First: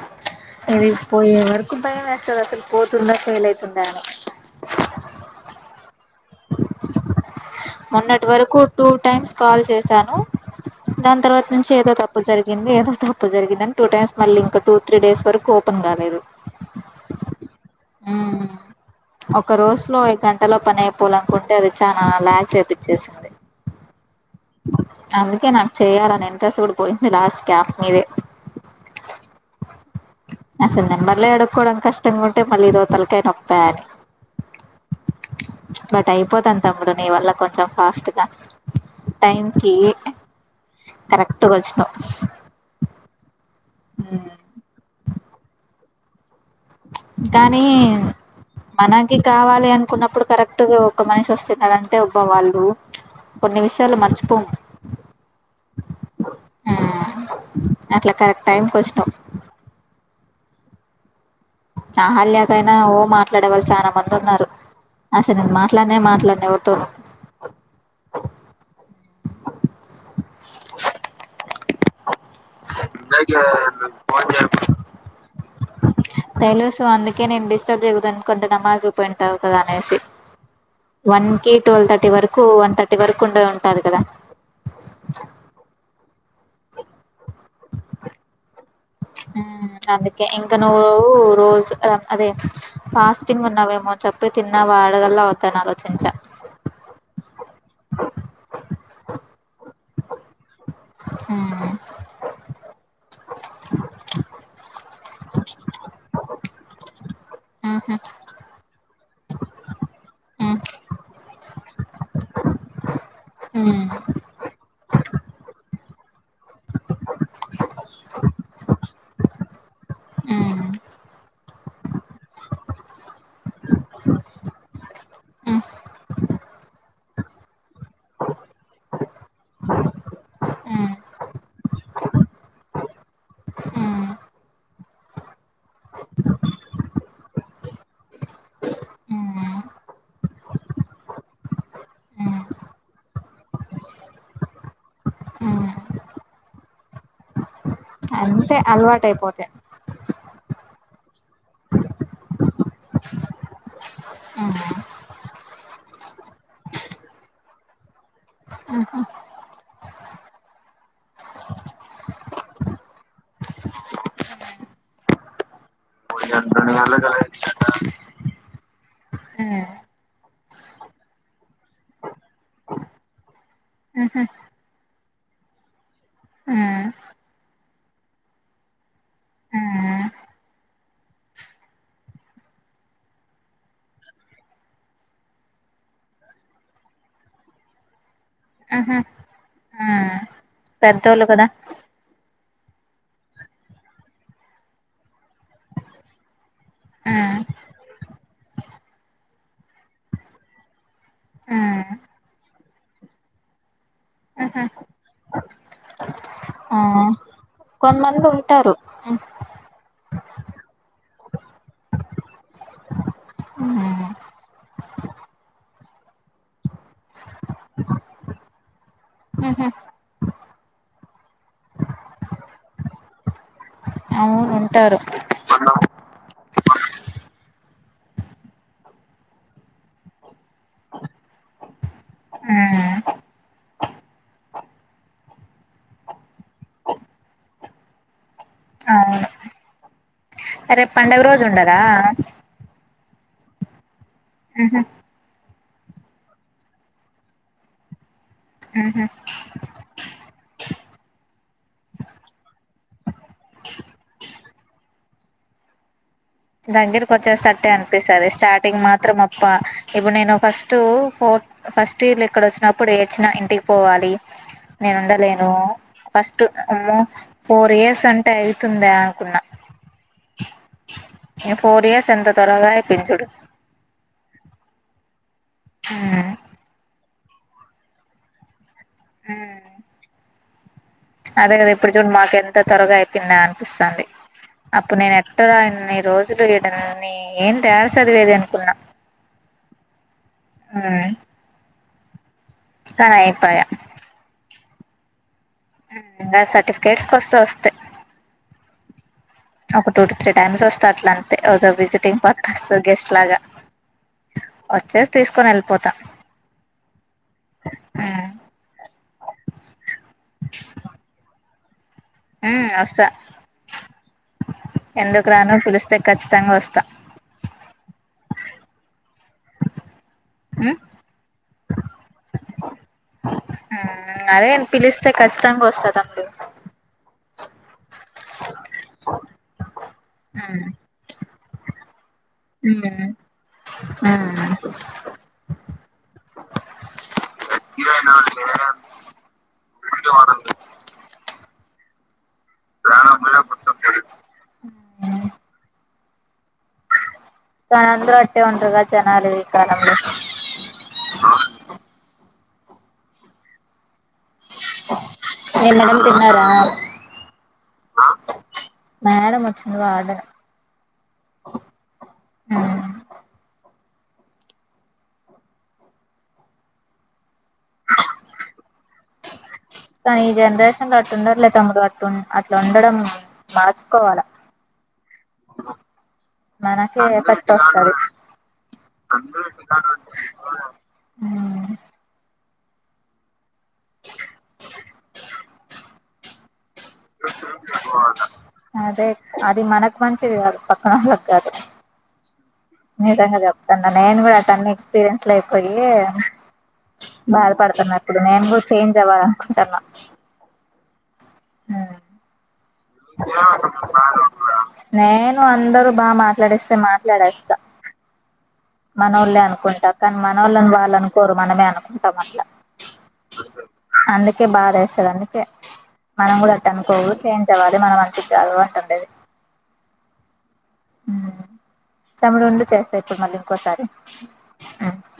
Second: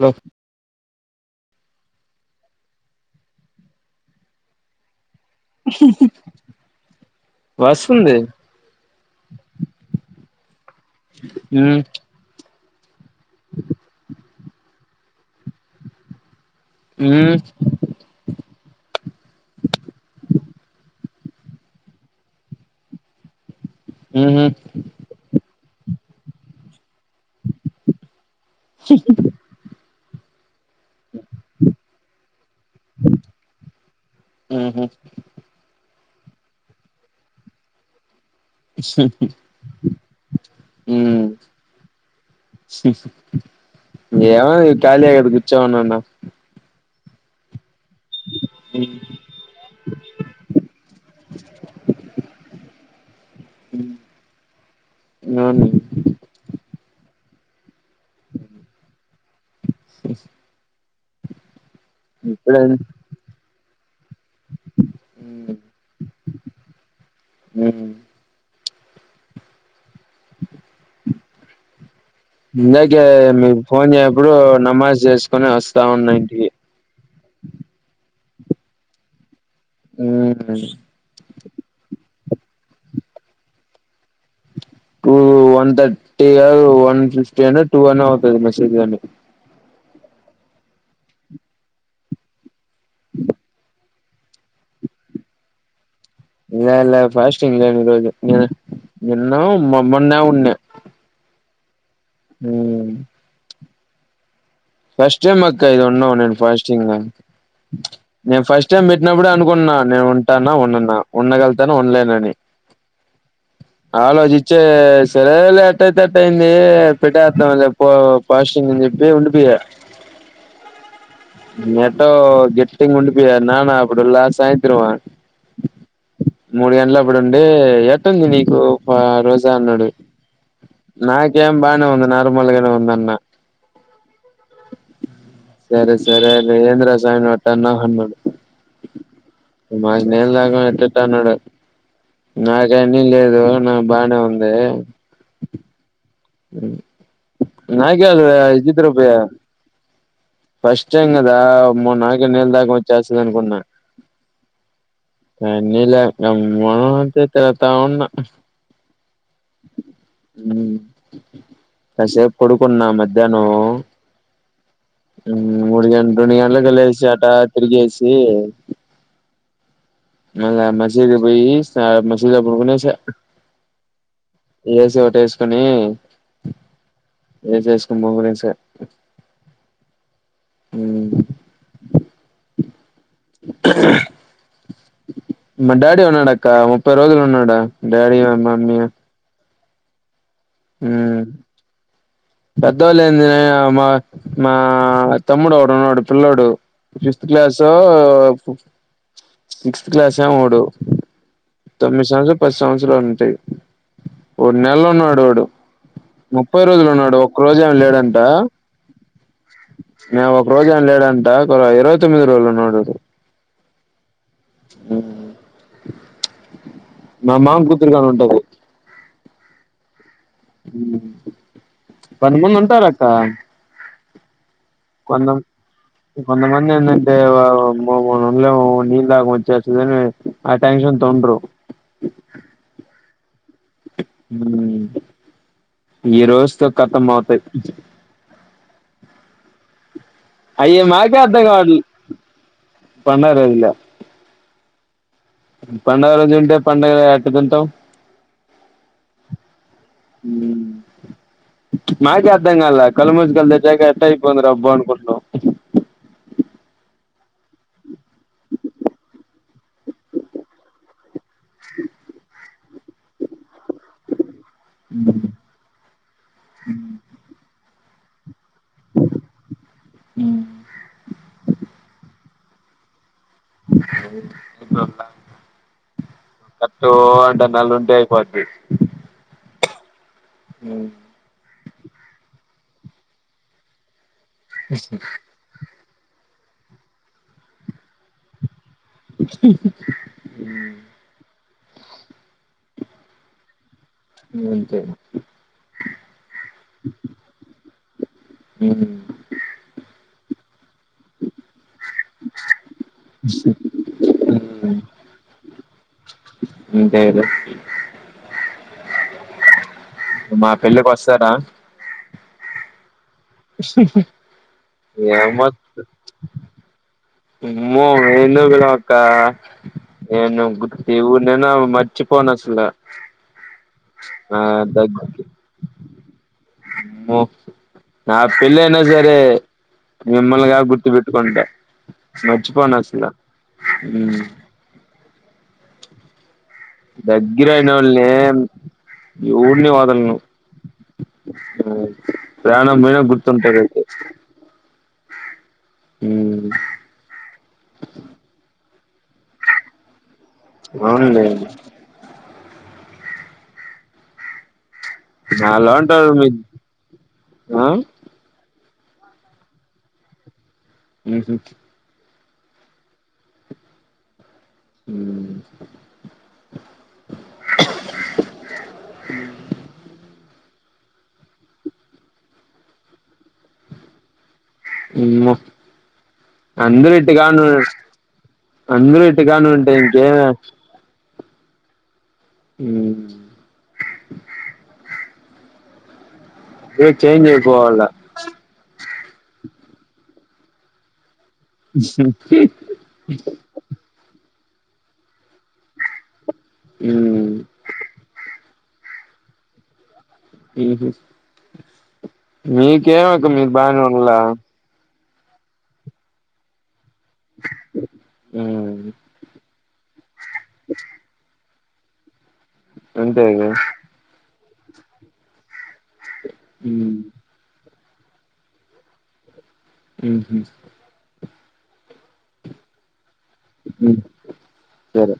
Hello ఏది పోయే వరకు భయమేస్తది అసలు పోతున్నట్టే లేకుండా ఉహ్మ్ హు మొన్నటి వరకు టూ టైమ్స్ కాల్ చేశాను దాని తరవాత నుంచి మ్మ్ ఏదో తప్పు జరిగ్ ది ఏదో తప్పు జరిగిందని టూ టైమ్స్ మల్లింక టూ త్రీ డేస్ వరకు ఓపెన్ గాలేదు మ్మ్ మ్ ఒక రోజులో ఏ గంటలో పనై ప్ పూలనుకుంటే అది చానా లాగ్ చేతిచ్చేసింది మ్మ్హ్ అందుకే నాక్చేయాలని ఇంట్రెస్ట్ కూడా పోయింది లాస్ క్యాంప్ మీదే అసల్ నెంబర్లే ఎడుక్కోడం కష్టంగా ఉంటే మళ్ళ ఇదో తలకైనొప్పాని ఉ బట్ అయిపోతాంది తమ్ముడు నీ వల్ల కొంచెం ఫాస్ట్ గా టైంకి మ్మ్ కరెక్ట్గొచ్చినవ్ ఏవో టాలీ అయేది గుచ్చమన్నన్న కానీ మనకి కావాలి అనుకున్నప్పుడు కరెక్ట్గా ఒక మనిషి వొస్తున్నాడంటే ఒబ్బ వాళ్ళు కొన్ని విషయాలు మర్చిపోమ్ అవును అట్లా కరెక్ట్ టైంకొచ్చినవ్ ఇప్పుడే అహాల్యాకైనా ఓ మాట్లాడేవాళ్ళు చానా మంద్ టున్నారు అసల్ నేన్ మాట్లాడ్నే మాట్లాడ్ను ఎవర్తో మ్మ్ ఇందాకే మీ ఫోన్ జేయపుడు నమాజ్ జేస్కొని వొస్తా ఉన్న ఇంటికి ఇంకే నేన్ డిస్టర్బ్ చేయగుదన్నుకుంటున్న నమాజ్ పోయింటావు. తదా అనేసి మ్మ్ వన్ కి ట్వల్ థర్టీ వరకు కు వన్ థర్టీ వరకు ఉండే ఉంటది కదా టూ వన్ థర్టీ గాదు వన్ ఫిఫ్టీ అని టూ వన్ అవుతది మెసేజ్ చేయినికి హ్మ్ అందుకే ఇంకా నువ్వు రూజ్ అదే ఫాస్టింగ్ ఉన్నావేమోని చెప్తే తిన్నవాడగల్లా అవుతాన ఆలోచించా ఇయ్యల్ల ఫాస్టింగ్ లేను ఈరోజు నేన్ నిన్నో మ మొన్నా ఉన్నే ఆ ఉమ్ ఫస్ట్ టైం అక్క ఇది ఉన్నం నేన్ ఫాస్టింగ్ హుహు నేను ఫస్ట్ టైమ్ పెట్టినప్పుడే అనుకున్నా నేను ఉంటానా హ్మ్ ఉండన ఉండగలతానో ఉండలేనని హ్మ్ అలో జిచ్చే సరేలే ఎట్టయితే అట్టయింది ఏ పెట్టతాం లే పో పాస్టింగ్ అని చెప్పి ఉండిపియా ఊ మెటో గెట్టి కిన్ ఉండిపియా నానా అప్పుడుల్లా సాయంత్రమా హ్మ్ మూడు గంటల అప్పుడుండే ఎట్ ఉంది నీకు అ రోజా అన్నాడు హ్మ్ నాకేం బానే ఉంది నార్మల్గనే ఉంది అన్న హ్మ్ సరే సరే లే ఏంది రా సామీ అట్టన్నావ్ అన్నాన్ హ్మ్ మాది నెల్ దాక ఎట్టేట్టొ అన్నాడు నాకేమీ లేదు నా బానే ఉంది హ్మ్ నాకేంది అంతే ఇజద్ రూపాయ అలవాటయిపోతే ఫస్ట్ టైం కదా [unintelligible] అనుకున్నా ఆహ ఉన్నిలే మొ త తా ఉన్ ఆహా మ్ కాసేపు పడుకున్నా మధ్యాహ్నం మూడు గంట రెండు గంట్లకి లేసి అట తిరిగేసి హ్మ్ మళ్ల మసిదిపోయి [unintelligible] కొనేసి ఏసి ఒటే వేసుకుని హ్మ్ ఏసేసుకుందాం [unintelligible] హ్మ్ ఉమ్ మా డాడి ఉన్నాడాక్క ముప్పై రోజులు ఉన్నాడు. డాడి మమ్మీ పెద్ద ఒళ్ళు కదా పెద్దోళ్లేంది మా మా తమ్ముడు ఒకటున్నాడు పిల్లోడు ఫిఫ్త్ హ్మ్ క్లాసు ఒ సిక్స్త్ క్లాసేమోవడు హ్మ్ తొమ్మిది సంవత్సరాలు పది సంవత్సరాలు ఉంటాయి. కొన్ని ఆహా నెల్లో ఉన్నాడు వాడు ముప్పై ఆ రోజులు ఉన్నాడు ఒక్క రోజ ఏమి లేడంట కొంతమంది ఉంటారు మేము ఒక రోజు ఏనా లేడంట ఒక ఇరవై తొమ్మిది రోల్లు ఉన్నాడు హ్మ్ మ మామ కూతురుగని ఉంటది హుహు పది మంది ఉంటార అక్క అవును ఉంటారు కొంద మంది ఏందంటే [unintelligible] ఆ టెన్షన్ ఇంతొండ్రు ఊ మ్ ఈ రోజుతో కతం అవుతాయి అవును అయ్య రేపు మాకె పండుగ రోజు అర్ధం కావట్లే ఉండదా పండగ రోజు ఇల్లె ఉహు పండగ రోజుంటే పండగ ఎట్ట తింటాం ఉహు మ్ నాకే అర్ధం గాలే కళ్ళుమూసుకొని కళ్ళు తెరిచక ఏటా అయ్యిపోది రా అబ్బా అనుకుంటాం దగ్గరకి వచ్చేస్తట్టే అనిపిస్తది స్టార్టింగ్ మాత్రం అప్ప ఇప్పుడు నేను ఫస్ట్ ఫోర్ ఫస్ట్ ఇయర్ లొ ఇక్కడ వచ్చినప్పుడు ఏడ్చిన ఇంటి పోవాలి నేనుండలేను ఫస్ట్ ఆమ్మో ఫోర్ ఇ స్ అంటే అయితుంద అనుకున్నా ఫోర్ ఇయర్స్ ఎంత త్వరగా ఐపోయింది చూడు [unintelligible] మ్మ్ అటు అంట నాలు ఉంటే అయిపోది ఉమ్ అదే కదా ఇప్పుడు చూడు మాకు ఎంత త్వరగా అయిపోయింద అనిపిస్థంది అప్పుడు నేను ఎట్టరా రోజులు ఇడ ఏం ఏడ చదివేది అనుకున్నా ఉమ్ కానీ అయిప్పయా అంతే సర్టిఫికేట్స్ కో వస్తే వస్తాయ్ ఉ ఒక టూ టు త్రీ టైమ్స్ వస్తారు అట్ల అంతే ఒక విజిటింగ్ పక్క వస్తాయ్ గెస్ట్ లాగా వచ్చేసి తీసుకొని వెళ్ళిపోతా అంతే గదా ఉమ్ మా పెళ్ళికొస్తారా ఉ వస్తా ఎందుకు రాను పిలిస్తే ఖచ్చితంగా వస్తా ఆమ్మో ఎందుకు పిలవన్ అక్క నేను ఉమ్ గత్తి ఎవరూయినా మర్చిపోనా అసలా అదే పిలిస్తే ఖచ్చితంగా వస్తా తమ్ముడు ఓ ఆ పిల్లయినా సరే మీమ్మల్గా గుర్తుబెట్కుంట వచ్చిపోనాస్సలా గా ఉమ్ ఉమ్ దగ్గర అయిన వాళ్ళని ఎవరిని వదలను ప్రాణం పోయిన గుర్తుంటదైతె ఆ ఉమ్ కానీ అందరు అట్టే ఉంటరుగా జనాలు ఈ కాలంలో అవునులే ఎన్నడం నాలాంటోళ్ళు మీ తిన్నారా ఆ మేడం మొచ్చింది వార్డెన్ ఉహు ఆ ఉ కానీ ఈ జనరేషన్ లో అట్ ఉండట్లేదు తమ్ముడు అట్టు అట్లా ఉండడం మార్చుకోవాలా అమ్మ అందర్ మనకే ఇట్ట గాని ఎఫెక్ట్ వస్తది అందరు ఇట్ట కాను ఉంటె ఇంకేమే ఉమ్ ఏ చేంజ్ అయిపోవాల అదే అది మనకు మంచిది కాదు పక్కన వాళ్ళకి కాదు నిజంగా చెప్తాన్న నేను కూడా అటన్ని ఎక్స్పీరియన్స్ లె అయిపోయి ఉమ్ బాధపడుతున్నా ఇప్పుడు నేను గూడ చేంజ్ అవ్వాలీ అనుకుంటన్నా ఉహు ఆ మీకేమక మిక్ బానే ఉండలా నేను అందరు బా మాట్లాడెస్తే మాట్లాడేస్తా మన వాళ్ళ అనుకుంటా కానీ మనోళ్లు వాళ్ళనుకోరు మనమే అనుకుంటామట్ల అంతేగా బాధ వేస్తంది అందుకే మనం కూడా టనుకో చేంజ్ అవ్వాల ఎ మన మంచికి కాదు అంట ఉండేది ఉ హు తముడు ఉండు చేస్తా ఇప్పుడు మళ్ళీ ఇంకోసారి సరే